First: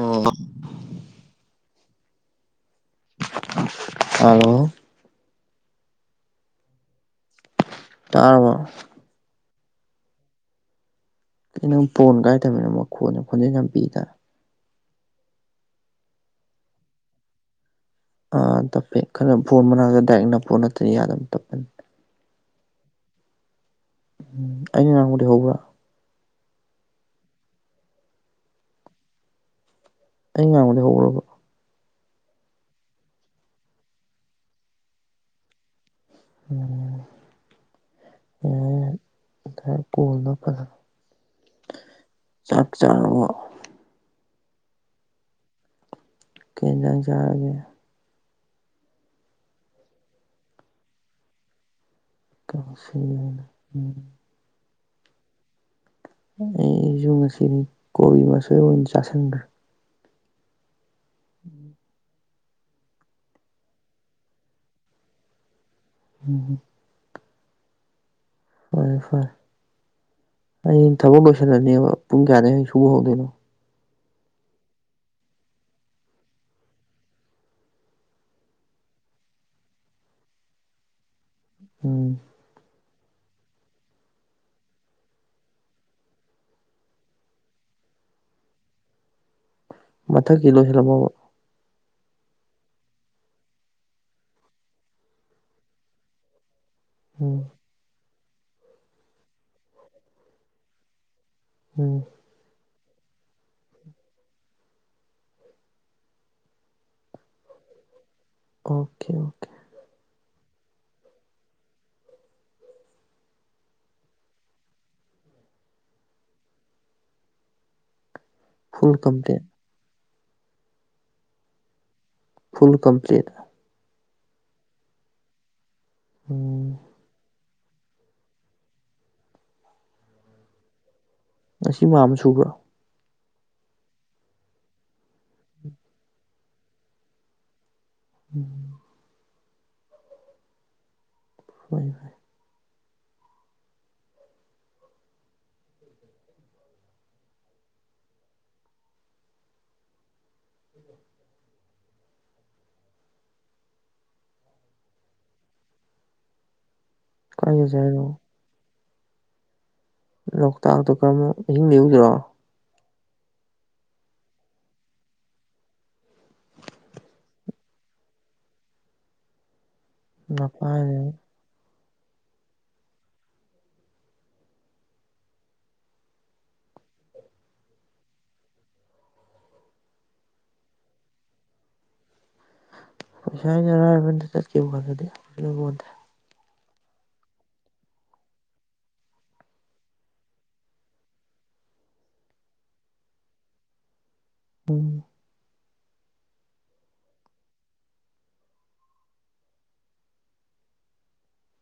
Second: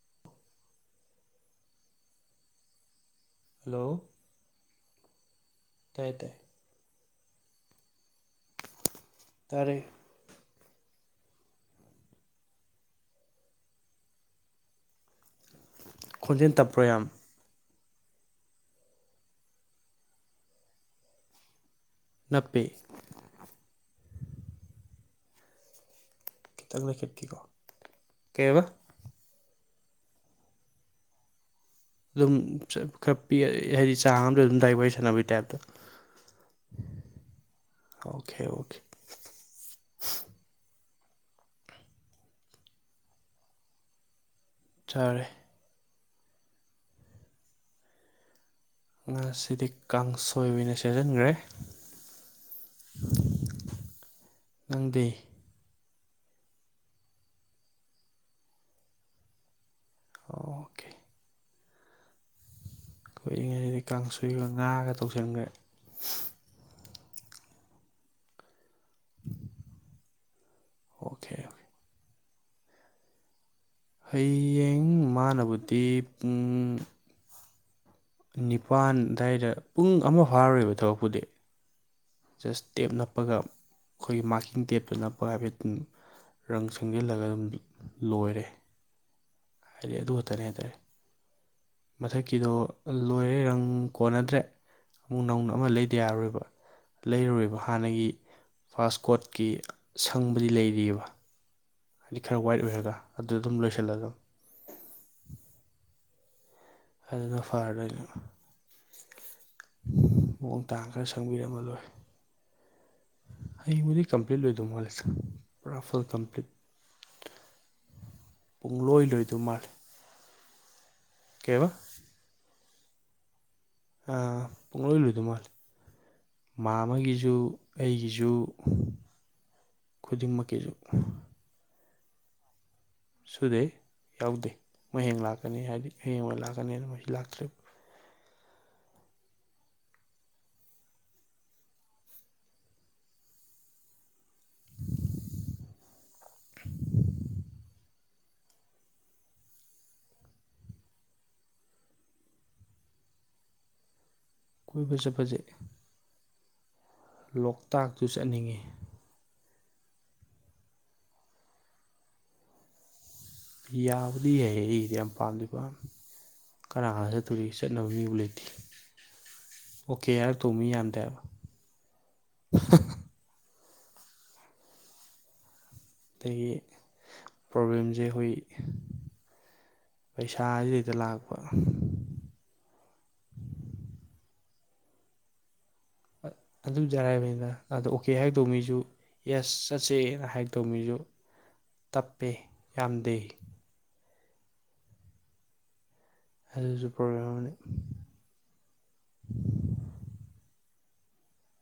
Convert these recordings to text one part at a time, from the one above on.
ꯑꯣꯝ hello hello ꯇꯥꯏ ꯇꯥꯏ ꯇꯥ ꯇꯔꯦ ꯀ ꯅꯪ ꯄꯣꯟ ꯀꯥꯏꯗꯕꯅꯤꯅꯃ ꯈꯣꯟ ꯈꯣꯟꯖꯦꯜ ꯌꯥꯝ ꯄꯤꯗꯅ ꯈꯣꯟꯖꯦꯜ ꯇꯞꯄ꯭ꯔꯣ ꯌꯥꯝ ꯇꯞꯄꯦ ꯈꯜ ꯐꯣꯟ ꯃꯅꯥꯛꯇ ꯗꯥꯏꯔꯦꯛ ꯅꯞꯄ ꯅꯠꯇꯅꯤ ꯌꯥꯗ ꯑꯗꯨꯝ ꯇꯞꯄꯅꯤ ꯅꯞꯄꯤꯦ ꯎꯝ ꯑꯩꯅ ꯉꯥꯡꯕꯨꯗꯤ ꯍꯧꯕ꯭ꯔꯥ ꯀꯈꯤꯇꯪꯅ ꯈꯦꯇ ꯀꯣ ꯀꯩꯕ ꯑꯩ ꯉꯥꯡꯕꯗꯤ ꯍꯧꯔꯕ ꯑꯗꯨꯝ ꯈꯔ ꯄ ꯍꯥꯏꯗꯤ ꯆꯥꯡ ꯑꯝꯗ ꯑꯗꯨꯝ ꯗꯥꯏ ꯋꯥꯔꯤ ꯋꯥꯔꯤ ꯁꯥꯟꯅꯕꯒꯤ ꯇꯥꯏꯞꯇꯣ ꯎꯝ ꯑꯣꯀꯦ ꯑꯣꯀꯦ ꯑꯦ ꯉ ꯀꯣꯜꯅ ꯐꯖꯅ ꯆꯥꯛ ꯆꯥ ꯆꯔꯦ ꯀꯦꯟꯖꯥꯡ ꯆꯥꯔꯒꯦ ꯉꯥꯁꯤꯗꯤ ꯀꯥꯡꯁꯣꯏꯕꯤ ꯑꯣꯏꯅ ꯁꯖꯤꯟꯈ꯭ꯔꯦ ꯀ ꯁꯤ ꯎꯝ ꯅꯪꯗꯦ ꯑꯩꯁꯨ ꯉꯁꯤꯅꯤ ꯀꯣꯕꯤ ꯃꯆꯣꯏ ꯑꯣꯏꯅ ꯆꯥꯥꯁꯟꯈ꯭ꯔꯦ ꯇꯣ ꯎꯝ ꯑꯩꯈꯣꯏꯏ ꯉꯩꯁꯤꯗꯤ ꯀꯥꯡ ꯁꯣꯏꯒ ꯉꯥꯒ ꯇꯧꯁꯤꯟꯈ꯭ꯔꯦ ꯎꯝꯝ ꯐꯔꯦ ꯐꯔꯦ ꯑꯩ ꯊꯕꯛ ꯑꯣꯀꯦ ꯑꯣꯀꯦ ꯂꯣꯏꯁꯤꯜꯂꯅꯦꯕ ꯄꯨꯡ ꯀꯌꯥꯗꯒꯤꯨꯛ ꯁꯨꯕ ꯍꯧꯗꯣꯏꯅꯣ ꯍꯌꯦꯡ ꯃꯥꯟꯅꯕꯗꯤ ꯄꯨꯡ ꯅꯤꯄꯥꯜ ꯑꯗꯨꯋꯥꯏꯗ ꯄꯨꯡ ꯑꯃ ꯐꯥꯔꯨꯣꯏꯕ ꯊꯕꯛꯄꯨꯗꯤ ꯎꯝ ꯖꯁ ꯇꯦꯞ ꯅꯞꯄꯒ ꯑꯩꯈꯣꯏꯒꯤ ꯃꯥꯔꯀꯤꯡ ꯇꯦꯞꯇ ꯅꯞꯄꯒ ꯍꯥꯏꯕ ꯑꯗꯨ ꯔꯪ ꯁꯪꯖꯜꯂꯒ ꯑꯗꯨꯝ ꯂꯣꯏꯔꯦ ꯍꯥꯏꯗꯤ ꯑꯗꯨ ꯈꯛꯇꯅꯦ ꯃꯊꯛꯀꯤ ꯍꯥꯏꯇꯥꯔꯦ ꯂꯣꯏꯁꯤꯜꯂꯝꯕ ꯃꯊꯛꯀꯤꯗꯣ ꯂꯣꯏꯔꯦ ꯔꯪ ꯀꯣꯟꯅꯗ꯭ꯔꯦ ꯑꯃꯨꯛ ꯅꯧꯅ ꯑꯃ ꯂꯩꯗ ꯌꯥꯔꯣꯏꯕ ꯎꯝ ꯂꯩꯔꯨꯣꯏꯕ ꯍꯥꯟꯅꯒꯤ ꯐꯥꯁ ꯀꯣꯠꯀꯤ ꯁꯪꯕꯗꯤ ꯂꯩꯔꯤꯑꯕ ꯎꯝ ꯁꯤ ꯈꯔ ꯋꯥꯏꯠ ꯑꯣꯏꯔꯒ ꯑꯗꯨꯗ ꯑꯗꯨꯝ ꯂꯣꯏꯁꯤꯜꯂꯒ ꯑꯗꯨꯅ ꯐꯥꯔꯔ ꯑꯣꯀꯦ ꯑꯣꯀꯦ ꯃꯑꯣꯡ ꯇꯥꯡ ꯈꯔ ꯁꯪꯕꯤꯔꯝꯃꯔꯣꯏ ꯍꯌꯦꯡꯕꯨꯗꯤ ꯀꯝꯄ꯭ꯂꯤꯠ ꯂꯣꯏꯗꯧ ꯃꯥꯂꯁꯦ ꯄꯨꯔꯥ ꯐꯨꯜ ꯀꯝꯄ꯭ꯂꯤꯠ ꯐꯨꯜ ꯄꯨꯡꯂꯣꯏ ꯂꯣꯏꯗꯧ ꯀꯝꯄ꯭ꯂꯦꯠ ꯃꯥꯜꯂꯦ ꯀꯕ ꯐꯨꯜ ꯀꯝꯄ꯭ꯂꯂꯤꯠ ꯄꯨꯡꯂꯣꯏ ꯂꯣꯏꯗꯧ ꯃꯥꯂ ꯃꯥ ꯎꯝ ꯑꯃꯒꯤꯁꯨ ꯑꯩꯒꯤꯁꯨ ꯈꯨꯗꯤꯡꯃꯛꯀꯤꯁꯨ ꯉꯁꯤ ꯃ ꯁꯨꯕ꯭ꯔꯥ ꯁꯨꯗꯦ ꯌꯥꯎꯗꯦ ꯍꯌꯦꯡ ꯂꯥꯛꯀꯅꯤ ꯍꯥꯏꯗꯤ ꯍꯌꯦꯡ ꯑꯣꯏꯅ ꯂꯥꯛꯀꯅꯤ ꯍꯥꯏꯅ ꯃꯁꯤ ꯂꯥꯛꯇ꯭ꯔꯔꯤꯕ ꯎꯝ ꯕꯥꯏ ꯐꯕꯥꯏ [unintelligible] ꯀꯣꯏꯕ ꯆꯠꯄꯁꯦ ꯀꯥꯏ ꯆꯠꯁꯦ ꯍꯥꯏꯅꯣ ꯂꯣꯛꯇꯥꯛꯇꯨ ꯆꯠꯅꯤꯡꯉꯤ ꯂꯣꯛꯇꯥꯛꯇꯣ ꯀꯔꯃꯨꯛ ꯑꯍꯤꯡꯕꯤꯎꯗꯔꯣ ꯌꯥꯕꯗꯤ ꯍꯥꯏ ꯏꯗꯤ ꯌꯥꯝꯄꯜꯗꯄꯥ ꯀꯅꯥꯒꯗ ꯇꯔꯤ ꯆꯠꯅꯕ ꯃꯤꯕꯨ ꯂꯩꯇꯦ ꯑꯣꯀꯦ ꯌꯥꯔ ꯇꯣꯡꯃꯤ ꯅꯄꯥꯏꯅ ꯌꯥꯟꯗꯦꯕ ꯑꯗꯒꯤ ꯄ꯭ꯔꯣꯕ꯭ꯂꯦꯝꯁꯦ ꯑꯩꯈꯣꯏ ꯄꯩꯁꯥꯁꯤꯗꯩꯗ ꯂꯥꯛꯄ ꯄꯩꯁꯥ ꯑꯩꯅꯔꯔꯕꯅꯤꯗ ꯆꯠꯀꯈꯤꯕ ꯐꯥꯟꯂꯗꯤꯣꯟꯗꯦ ꯑꯗꯨꯖꯔꯕꯅꯤꯅ ꯑꯗ ꯑꯣꯀꯦ ꯍꯥꯏꯗꯧ ꯃꯤꯁꯨ ꯌꯦꯁ ꯆꯠꯁꯦꯅ ꯍꯥꯏꯗꯧꯃꯤꯁꯨ ꯇꯞꯄꯦ ꯌꯥꯝꯗꯦ ꯎꯝ ꯑꯂꯁꯨ ꯄ꯭ꯔꯣꯒ꯭ꯔꯝꯅꯤ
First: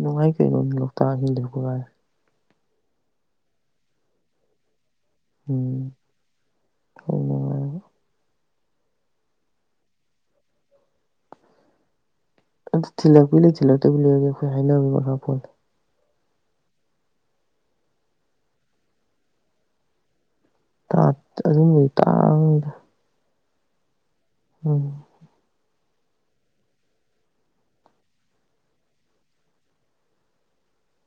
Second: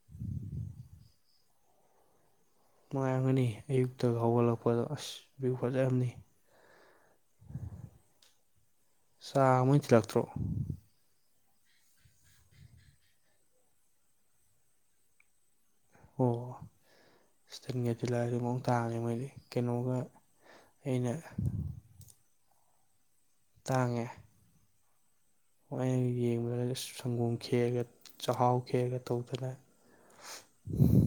ꯅꯨꯡꯉꯥꯏ ꯀꯩꯅꯣ ꯂꯣꯛꯇꯥꯛꯁꯤꯡꯤꯡꯗꯒꯥꯏꯦ ꯅꯨꯡꯉꯥꯏꯔꯝꯒꯅꯤ ꯑꯌꯨꯛꯇ ꯍꯧꯒꯠꯂꯛꯄꯗꯣ ꯑꯁ ꯑꯗꯨꯛ ꯎꯝ ꯐꯖꯔꯝꯅꯤ ꯍꯣꯏ ꯅꯨꯡꯉꯥꯏ ꯁꯥ ꯃꯣꯏ ꯊꯤꯜꯂꯛꯇ꯭ꯔꯣ ꯑꯗꯨ ꯊꯤꯜꯂꯛꯄꯤ ꯂꯩ ꯊꯤꯜꯂꯛꯇꯕꯤ ꯂꯩꯔꯒ ꯑꯩꯈꯣꯏ ꯍꯥꯏꯅꯕ ꯃꯈꯥ ꯐꯣꯣꯟ ꯑꯣ ꯏꯁꯇꯜꯒ ꯇꯤꯜꯂꯥꯏꯁꯤ ꯑꯃꯨꯛ ꯇꯥꯡꯉꯅꯤꯦ ꯃꯣꯏꯗꯤ ꯀꯩꯅꯣꯒ ꯑꯩꯅ ꯑꯗꯨꯨꯝꯝꯕꯒꯤ ꯇꯥꯡꯗ ꯇꯥꯡꯉꯦ ꯎꯝ ꯍꯣꯏꯩꯅ ꯌꯦꯡꯕꯗ ꯁꯪꯒꯣꯝ ꯈꯦꯦꯛꯑꯒ ꯆꯥꯛꯍꯥꯎ ꯈꯦꯦꯛꯑꯒ ꯇꯧꯗꯅ [unintelligible]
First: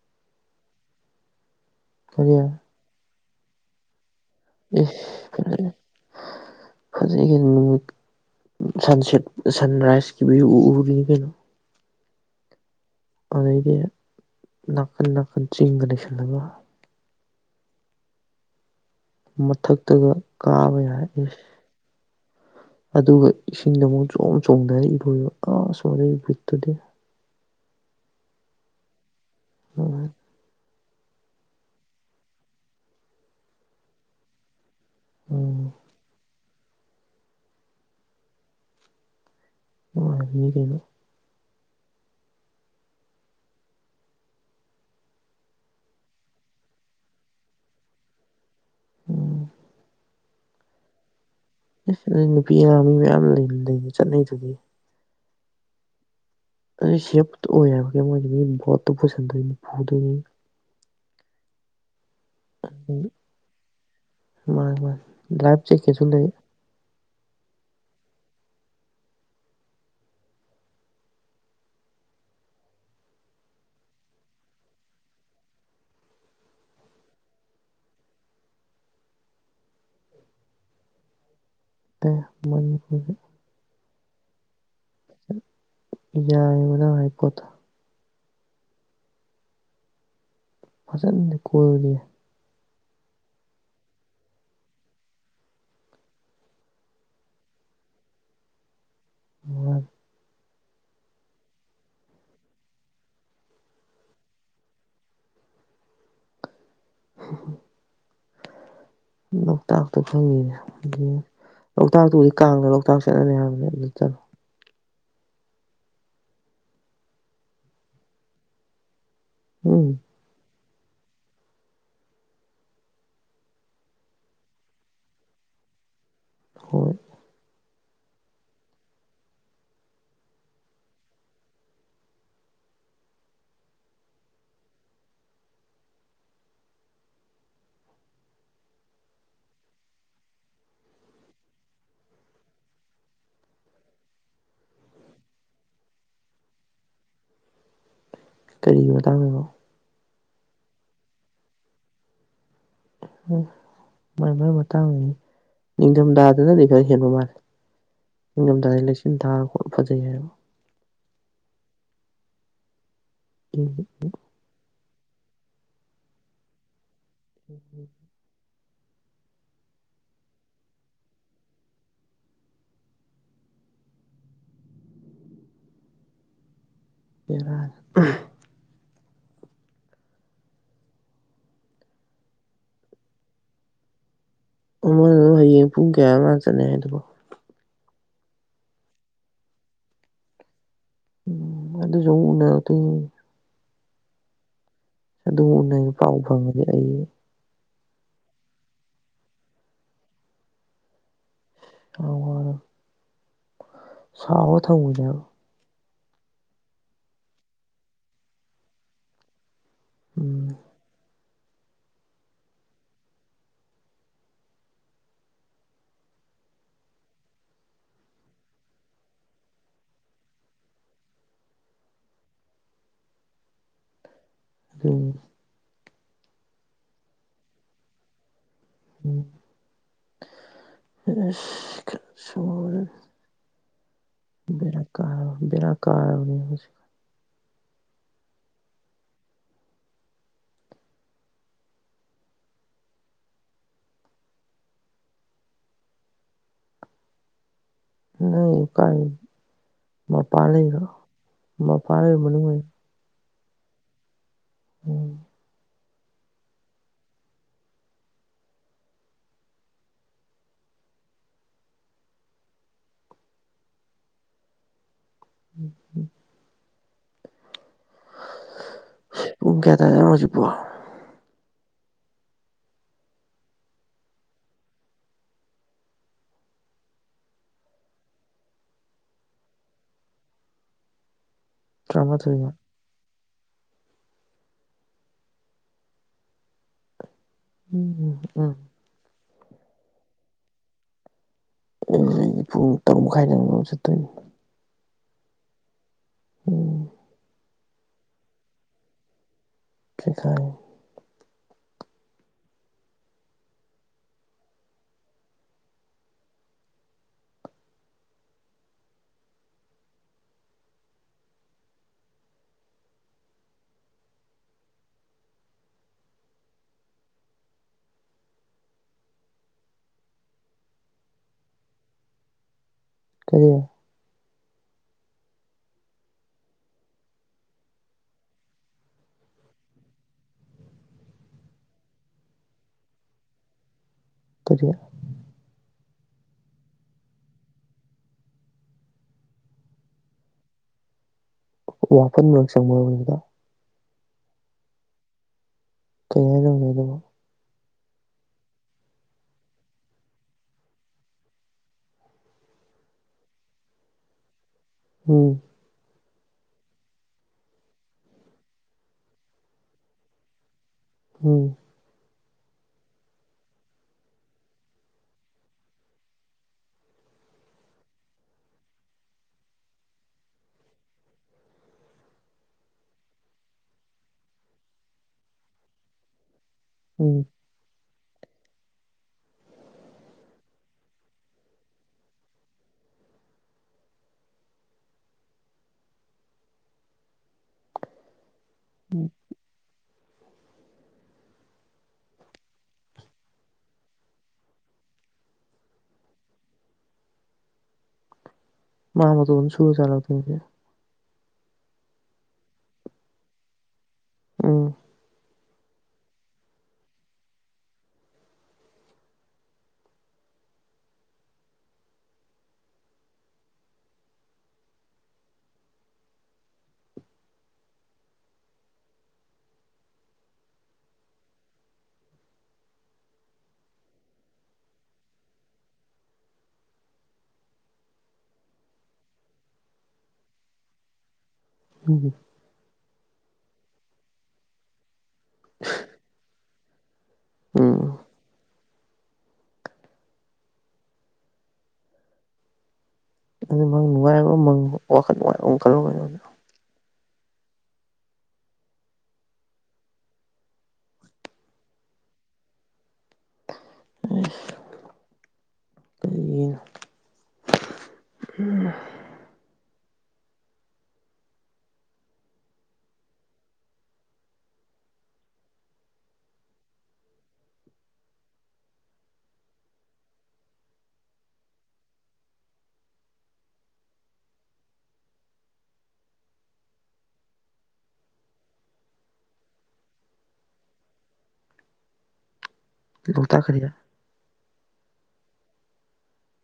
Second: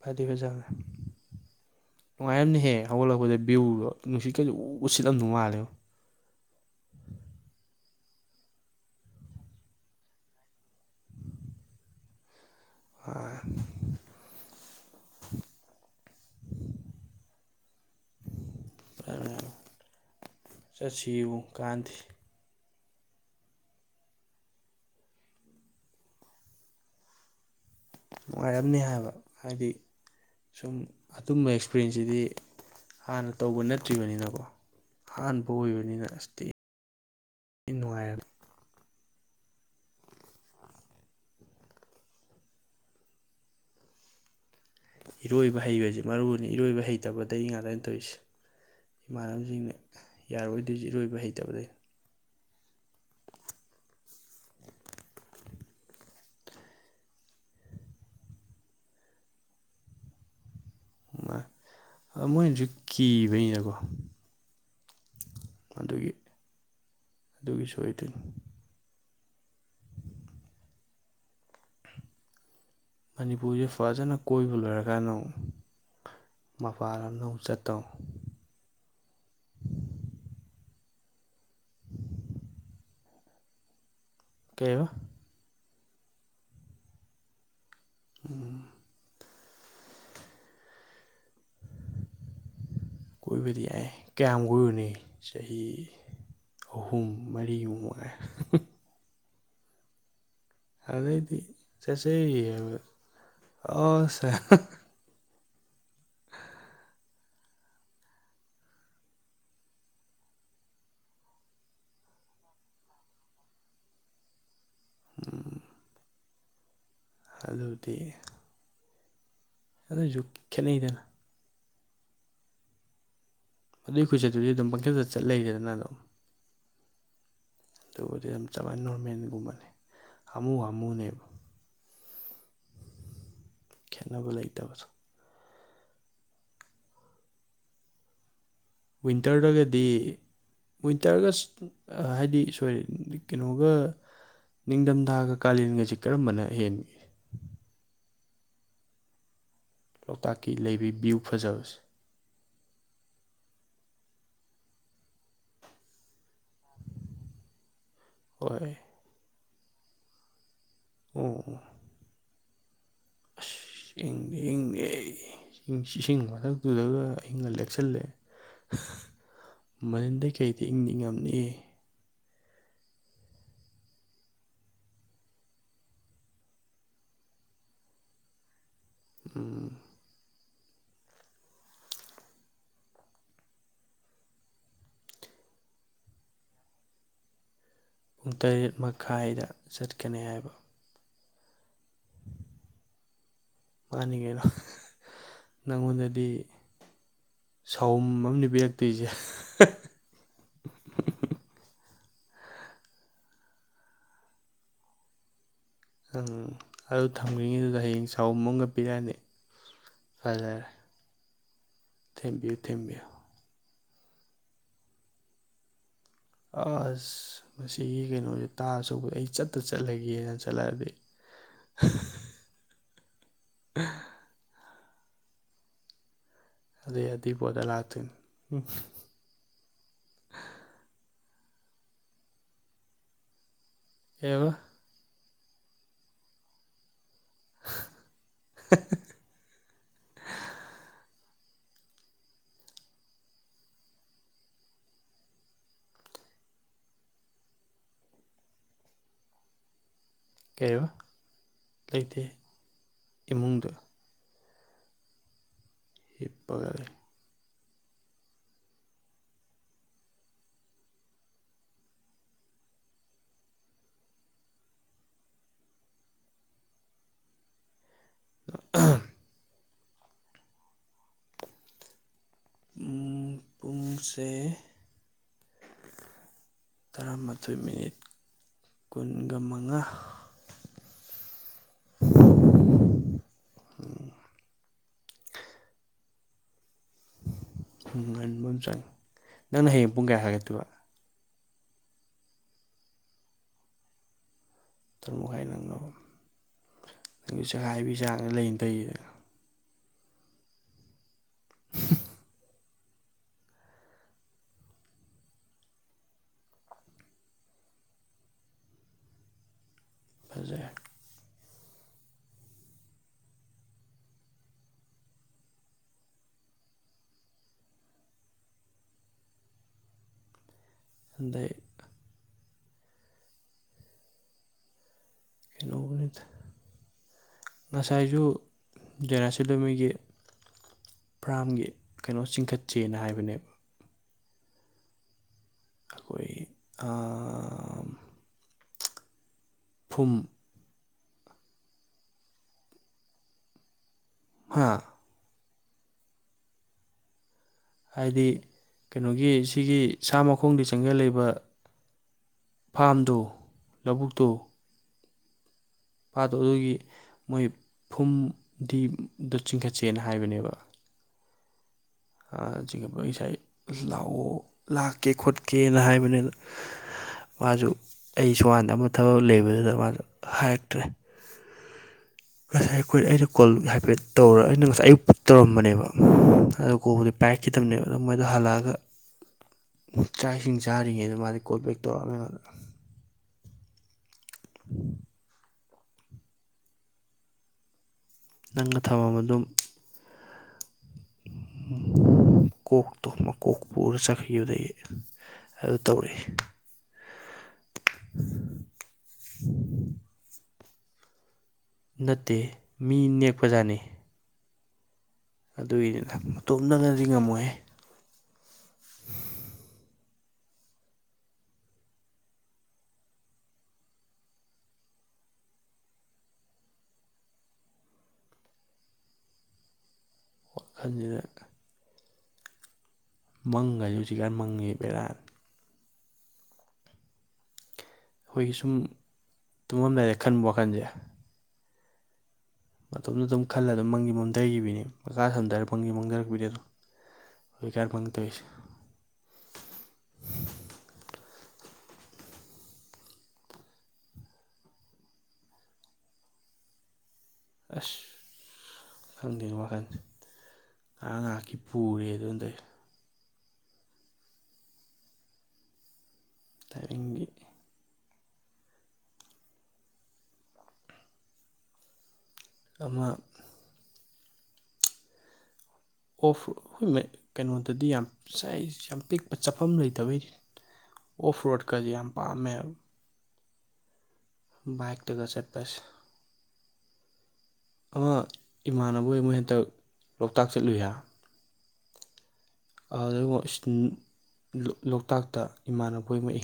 ꯐꯗꯤ ꯐꯖꯥꯅꯦ ꯀꯔꯤ ꯅꯨꯡꯉꯥꯏꯔꯝꯅꯤꯍꯦ ꯍꯧꯒꯠꯂꯛꯄꯗ ꯕ꯭ꯌꯎꯒꯣ ꯅꯨꯡꯁꯤ ꯀꯩꯁꯨ ꯎꯠꯁꯤꯠꯂꯝꯝꯗꯧ ꯃꯥꯜꯂꯦꯕ ꯍꯧꯖꯤꯒ ꯅꯨꯃꯤ ꯁꯟꯁꯦꯠ ꯁꯟꯔꯥꯏꯁꯀꯤꯚ ꯎꯔꯤꯅꯤ ꯀꯩꯅꯣ ꯑꯗꯩꯗꯤ ꯅꯥꯀꯟ ꯅꯥꯀꯟ ꯆꯤꯡꯒ ꯅꯁꯜꯂꯒ ꯃꯊꯛꯇꯒ ꯀꯥꯕ ꯌꯥꯔꯏ ꯆꯠꯁꯤꯕꯨ ꯀꯥꯟꯗꯦ ꯑꯗꯨꯒ ꯏꯁꯤꯡꯗ ꯑꯃꯨꯛ ꯆꯣꯡ ꯆꯣꯡꯗꯅ ꯏꯔꯣꯏꯕ ꯑꯁꯃꯗꯩ ꯋꯤꯠꯇꯨꯗꯤ ꯅꯨꯡꯉꯥꯏꯔꯝꯅꯤ ꯍꯥꯏꯕ ꯍꯥꯏꯗꯤ ꯅꯨꯡꯉꯥꯏ ꯁꯨꯝ ꯑꯗꯨꯝꯕ ꯑꯦꯛꯁꯄꯤꯔꯦꯟꯁꯁꯤꯗꯤ ꯍꯥꯟꯅ ꯇꯧꯕ ꯅꯠꯇ꯭ꯔꯤꯕꯅꯤꯅꯀꯣ ꯑꯍꯥꯟꯕ ꯎꯝ ꯑꯣꯏꯕꯅꯤꯅ ꯑꯁ ꯏꯟꯅꯨꯡꯥꯏꯜ ꯑꯅꯨꯡ ꯏꯅꯤꯈꯅꯣ ꯏꯔꯣꯏꯕ ꯍꯩꯕꯁꯤ ꯃꯔꯨꯅꯤ ꯏꯔꯣꯏꯕ ꯍꯩꯇꯕꯗꯒꯤ ꯉꯥꯇꯥꯏꯅ ꯇꯧꯔꯤꯁꯦ ꯎꯝ ꯏꯃꯥꯟꯅꯕꯁꯤꯡꯅ ꯌꯥꯔꯣꯏꯗꯣꯏꯁ ꯏꯔꯣꯏꯕ ꯍꯩꯇꯕꯗꯒꯤ ꯅꯨꯄꯤ ꯑꯔꯥ ꯃꯤ ꯃꯌꯥꯝ ꯂꯩꯔꯤ ꯆꯠꯅꯩꯗꯨꯒꯤ ꯄ ꯐ ꯃꯣꯏꯅꯁꯨ ꯀꯤꯕꯅꯤꯅꯀꯣ ꯃ ꯃꯔ ꯂꯕ ꯆ ꯈꯦꯁꯟ ꯊ ꯑꯗꯨꯒꯤꯁꯨ ꯑꯣꯏꯇ ꯃꯅꯤꯄꯨꯔꯁꯦ ꯐꯖꯅ ꯀꯣꯏꯕ ꯂꯣꯏꯔꯀꯥꯟꯗ ꯑꯃꯨꯛ ꯃꯄꯥꯟ ꯂꯝꯗ ꯆꯠꯇꯧ ꯇ ꯃꯣꯏꯄ ꯀꯦꯕ ꯌꯥꯏꯕꯗꯥ ꯍꯥꯏ ꯄꯣꯠꯇ ꯑꯣꯝ ꯐꯖꯦꯟꯗꯤ ꯀꯅꯤꯦ ꯀꯕꯅꯤ ꯌꯥ ꯀꯃꯒꯅꯤ ꯆꯍꯤ ꯆꯍꯤ ꯑꯍꯨꯝ ꯃꯔꯤ ꯃꯨꯝꯥꯏ ꯎꯝ ꯑꯥꯟꯗꯩꯗꯤ ꯆꯁꯦ ꯑꯁꯦ ꯂꯣꯛꯇꯥꯛꯇ ꯐꯪꯉꯤꯅꯦ ꯂꯣꯛꯇꯥꯛꯇꯨꯗꯤ ꯀꯥꯡꯅ ꯂꯣꯛꯇꯥꯛ ꯆꯠꯅꯅꯤ ꯍꯥꯏꯕꯅꯤ ꯑꯗꯨ ꯆꯠꯂꯣ ꯑ ꯑꯗꯨꯗꯤ ꯎꯝ ꯑꯩꯣꯏꯁꯨ ꯈꯦꯠꯅꯩꯗꯅ ꯑꯗꯨꯏ ꯈꯣꯏꯆꯠꯇꯨꯗꯤ ꯑꯗꯨꯝ ꯄꯪꯊꯦꯜꯇ ꯆꯠ ꯂꯩꯔꯦꯗꯅ ꯑꯗꯨꯝ ꯍꯣꯏ ꯇꯕꯨꯗꯤ ꯌꯥꯝ ꯆꯏꯅ ꯅꯣꯔꯃꯦꯦꯟꯒꯨꯝꯕꯅꯦ ꯍꯥꯃꯨ ꯍꯥꯃꯨꯅꯦꯕ ꯈꯦꯠꯅꯕ ꯂꯩꯇꯕꯁꯨ ꯋꯤꯟꯇꯔꯗꯒꯗꯤ ꯋꯤꯟꯇꯔꯒ ꯍꯥꯏꯗꯤ ꯁꯣꯏꯔꯤ ꯀꯩꯅꯣꯒ ꯅꯤꯡꯊꯝꯊꯥꯒ ꯀꯥꯂꯦꯟꯒꯁꯤ ꯀꯔꯝꯕꯅ ꯍꯦꯟꯒ ꯀꯔꯤꯒꯤ ꯃꯇꯥꯡꯅꯣ ꯂꯣꯛꯇꯥꯛꯀꯤ ꯂꯩꯕꯤ ꯚ꯭ꯌꯨ ꯐꯖꯕꯁꯦ ꯃꯥꯏ ꯃꯥꯏ ꯃꯇꯥꯡꯅꯤ ꯅꯤꯡꯊꯝꯊꯥꯗꯅꯗꯤ ꯈꯔ ꯍꯦꯟꯕ ꯃꯥꯜꯂꯦ ꯅꯤꯡꯉꯝ ꯊ ꯍꯣꯏ ꯂꯩꯁꯤꯟ ꯊꯥꯔꯒ ꯈꯣꯠꯅ ꯐꯖꯩ ꯍꯥꯏꯕ ꯑꯣꯝ ꯑꯣ ꯎ ꯪꯗ ꯏꯁꯤꯡ ꯃꯊꯛꯇꯨꯗꯒ ꯑꯪꯒ ꯂꯦꯛꯁꯜꯂꯦ ꯃꯅꯤꯟꯗꯩ ꯀꯩꯗꯤ ꯏꯪꯅꯤꯡ ꯉꯝꯅꯤ ꯌꯥꯔꯥ ꯑꯥ ꯑꯃꯗ ꯍꯌꯦꯡ ꯄꯨꯡ ꯀꯌꯥ ꯉ ꯆꯠꯅ ꯍꯥꯏꯕꯣ ꯄꯨꯡ ꯇꯔꯦꯠ ꯃꯈꯥꯏꯗ ꯆꯠꯀꯅꯤ ꯍꯥꯏꯕ ꯎꯝ ꯑꯗꯨꯗꯁꯨ ꯎꯅꯔ ꯇ ꯃꯥꯅꯤꯡꯉꯩꯅꯣ ꯑꯗꯨꯝ ꯎꯅ ꯄꯥꯎ ꯐꯪꯉꯗꯤ ꯑꯩ ꯁꯥꯎꯨꯝ ꯑꯃꯅꯦ ꯄꯤꯔꯛꯇꯣꯏꯁꯦ ꯑ ꯁꯑꯣ ꯊꯝꯨꯅꯦꯕ ꯎꯝ ꯑꯗꯨ ꯊꯝꯒ꯭ꯔꯤꯉꯤꯗꯨꯗ ꯍꯌꯦꯡ ꯆꯍꯨꯝꯃꯒ ꯄꯤꯔꯛꯑꯅꯤ ꯎꯝ ꯐꯖꯔꯦ ꯊꯦꯝꯕꯤꯌꯨ ꯊꯦꯡꯦꯝꯕꯤꯌꯨ ꯑꯁ ꯃꯁꯤꯒꯤ ꯀꯩꯅꯣꯁꯦ ꯇꯥꯁꯨꯧꯕ ꯑꯩ ꯆꯠꯇ ꯆꯠꯂꯒꯦꯅ ꯆꯠꯂꯛꯑꯗꯤ [unintelligible] ꯑ ꯑꯗꯨ ꯑꯗꯨꯗ ꯑꯗꯨꯗꯤꯕꯗꯂꯥꯛꯇꯅ ꯎꯝ ꯁ ꯑꯦꯕ ꯕꯔ ꯀꯥ ꯕꯔ ꯀꯥꯅꯤ ꯍꯧꯖꯤ [unintelligible] ꯅ ꯀꯥꯏ ꯃꯄꯥꯟ ꯀꯌꯥ ꯂꯩꯔꯣ ꯃꯄꯥꯟ ꯂꯩꯔꯣ ꯂꯩꯇꯦ ꯃꯅꯨꯡ ꯂꯩꯔꯣ ꯏꯃꯨꯡꯗ ꯎꯝ ꯍꯤꯞꯄꯒꯔꯦ ꯎꯝ ꯎꯝ ꯎꯨꯡꯒꯦꯗ ꯍꯧꯖꯤ ꯄꯣ ꯨꯡ ꯄꯨꯡꯁꯦ ꯇꯔꯥꯃꯥꯊꯣꯏ ꯃꯤꯅꯤꯠ ꯀꯨꯟꯒ ꯃꯉꯥ ꯇ꯭ꯔꯃꯥ ꯊꯣ ꯎ ꯎꯝ ꯉꯟꯕ ꯎꯝ ꯆꯪꯉ ꯅꯪꯅ ꯍꯌꯦꯡ ꯄꯨꯡ ꯀꯌꯥ ꯍꯥꯒꯠꯇꯣꯏꯕ ꯑꯩ ꯑꯩꯗꯤ ꯄꯨꯡ ꯇꯔꯨꯛ ꯃꯈꯥꯏꯗꯪꯝ ꯆꯠꯇꯣꯏꯅꯤ ꯑꯗꯨꯔ ꯃꯈꯥꯏ ꯅꯪꯅ ꯎꯝ ꯅꯪꯒꯤ ꯆꯈꯥꯏꯕꯤ ꯆꯥꯡꯅ ꯂꯩꯅ ꯇꯩꯌꯦꯗ ꯀꯈꯥꯏ [inaudible] ꯐꯖꯦ ꯍꯗ ꯀꯔꯤꯦ ꯅꯅꯤꯗ ꯉꯁꯥꯏꯁꯨ ꯖꯔꯥꯁꯤꯂꯃꯤꯒꯤ ꯐ꯭ꯔꯥꯝꯒꯤ ꯀꯩꯅꯣ ꯆꯤꯡꯈꯠꯁꯦꯅ ꯍꯥꯏꯕꯅꯦꯕ ꯀꯔꯤꯌꯥ ꯑꯩꯈꯣꯏ ꯐꯨꯝ ꯋꯥꯄꯟ ꯃꯔ ꯆꯪꯕꯗꯨꯗ ꯍꯥ ꯀꯩ ꯍꯥꯏ ꯇꯧꯒꯗꯕ ꯍꯥꯏꯗꯤ ꯀꯩꯅꯣꯒꯤ ꯁꯤꯒꯤ ꯁꯥ ꯃꯈꯣꯡꯗꯤ ꯆꯪꯁꯤꯜꯂꯤꯕ ꯐꯥꯝꯗꯨ ꯂꯧꯕꯨꯛꯇꯨ ꯎꯝ ꯄꯥꯗꯣ ꯑꯗꯨꯒꯤ ꯃꯣꯏ ꯐꯨꯝꯗꯤꯗ ꯆꯤꯡꯈꯠꯁꯦꯅ ꯍꯥꯏꯕꯅꯦꯕ ꯎꯝ ꯆꯤꯡꯉ ꯉꯁꯥꯏ ꯂꯥꯛꯑꯣ ꯂꯥꯛꯀꯦ ꯈꯣꯠꯀꯦꯅ ꯍꯥꯏꯕꯅꯤꯅ ꯃꯥꯁꯨ ꯑꯩ ꯁꯨꯃꯥꯟꯗ ꯑꯃ ꯊꯕꯛ ꯂꯩꯕꯗꯨꯗ ꯃꯥꯁꯨ ꯍꯥꯏꯔꯛꯇ꯭ꯔꯦ ꯉꯁꯥꯏ ꯑꯩꯈꯣꯏ ꯑꯩꯅ ꯀꯣꯜ ꯍꯥꯏꯐꯦꯠ ꯇꯧꯔ ꯑꯩꯅ ꯉꯁꯥꯏ ꯑꯌꯨꯛ ꯇꯧꯔꯝꯕꯅꯦꯕ ꯑꯣ ꯀꯣꯜꯕꯨꯗꯤ ꯎꯝ ꯄꯦꯛ ꯈꯤꯇꯕꯅꯦꯕ ꯑꯗꯣ ꯃꯣꯏꯗꯣ ꯍꯜꯂꯛꯑꯒ ꯆꯥꯛ ꯏꯁꯤꯡ ꯆꯥꯔꯤꯉꯩꯗ ꯃꯥꯗꯤ ꯀꯣꯜ ꯕꯦꯛ ꯇꯧꯔꯛꯑꯃꯦꯗꯅ ꯅꯪꯅ ꯊꯝꯃꯕ ꯑꯗꯨ ꯀꯣꯛꯇꯣ ꯃꯀꯣꯛ ꯄꯨꯔ ꯆꯠꯈꯤꯕꯗꯒꯤ ꯑꯗꯨ ꯇꯧꯔꯛꯏ ꯃꯥꯃ ꯇꯧ ꯁꯨꯔ ꯆꯂꯦ ꯅꯠꯇꯦ ꯃꯤ ꯅꯦꯛꯄꯖꯥꯠꯅꯤ ꯎꯝ ꯑꯗꯨꯒꯤꯅꯤꯅ ꯃꯇꯣꯝꯅꯅꯗꯤ ꯉꯝꯃꯣꯏꯍ [inaudible] ꯋꯥꯈꯜꯁꯤꯅ ꯃꯪꯒꯗꯤ ꯍꯧꯖꯤꯛꯀꯥꯟ ꯃꯪꯉꯦꯕꯦꯔꯥ ꯑꯩꯈꯣꯏꯒꯤ ꯁꯨꯝ ꯇꯨꯝꯃꯝ ꯂꯩꯔꯦ ꯈꯟꯕ ꯋꯥꯈꯜꯁꯦ ꯎꯝ ꯃꯇꯣꯗ ꯑꯗꯨꯝ ꯈꯜꯂ ꯑꯗꯨꯝ ꯃꯪꯒꯤ ꯃꯝꯊꯈꯤꯕꯅꯤ ꯃꯈꯥ ꯁꯝꯊꯔꯒ ꯃꯪꯒꯤ ꯃꯥꯡꯊꯔꯛꯄꯤꯗꯅꯣ ꯍꯣꯏ ꯎꯝ ꯀꯔꯄꯪꯗꯣꯏꯁ ꯑꯗꯨ ꯃꯪ ꯅꯨꯡꯉꯥꯏꯕꯪ ꯋꯥꯈꯜ ꯅꯨꯡꯉꯕ ꯑꯃ ꯈꯜꯂꯨꯒꯣꯗ ꯑꯁ ꯈꯪꯗꯦ ꯋꯥꯈꯜꯁꯦ ꯉꯥꯏꯍꯥꯛ ꯉꯥꯏꯍꯥꯛꯀꯤ ꯄꯨꯔꯦ ꯑꯗꯨꯗꯩ ꯀꯒꯤꯅ ꯇꯥꯏꯌꯦꯅꯤꯡꯒꯤ ꯎꯝ ꯑꯃ ꯑꯣꯐ ꯑꯩꯣꯏ ꯀꯩꯅꯣꯗꯗꯤ ꯌꯥꯝꯥꯏ ꯌꯥꯝ ꯄꯤꯛꯄ ꯆꯥꯐꯝ ꯂꯩꯇꯕꯩꯅꯤ ꯑꯣꯐ ꯔꯣꯠ ꯀꯖꯤ ꯌꯥꯝ ꯄꯥꯝꯃꯦ ꯕꯥꯏꯛ ꯇꯒ ꯆꯠꯄꯁ ꯑꯃ ꯏꯃꯥꯟꯅꯕꯣꯏ ꯃꯣꯏ ꯍꯟꯇꯛ ꯂꯣꯛꯇꯥꯛ ꯆꯠꯂꯨꯍ ꯑꯗꯨꯒ ꯂꯣꯛꯇꯥꯛ ꯀꯔꯤꯔ ꯂꯣꯛꯇꯥꯛꯇ ꯏꯃꯥꯟꯅꯕ ꯑꯃ ꯏꯪꯂꯤ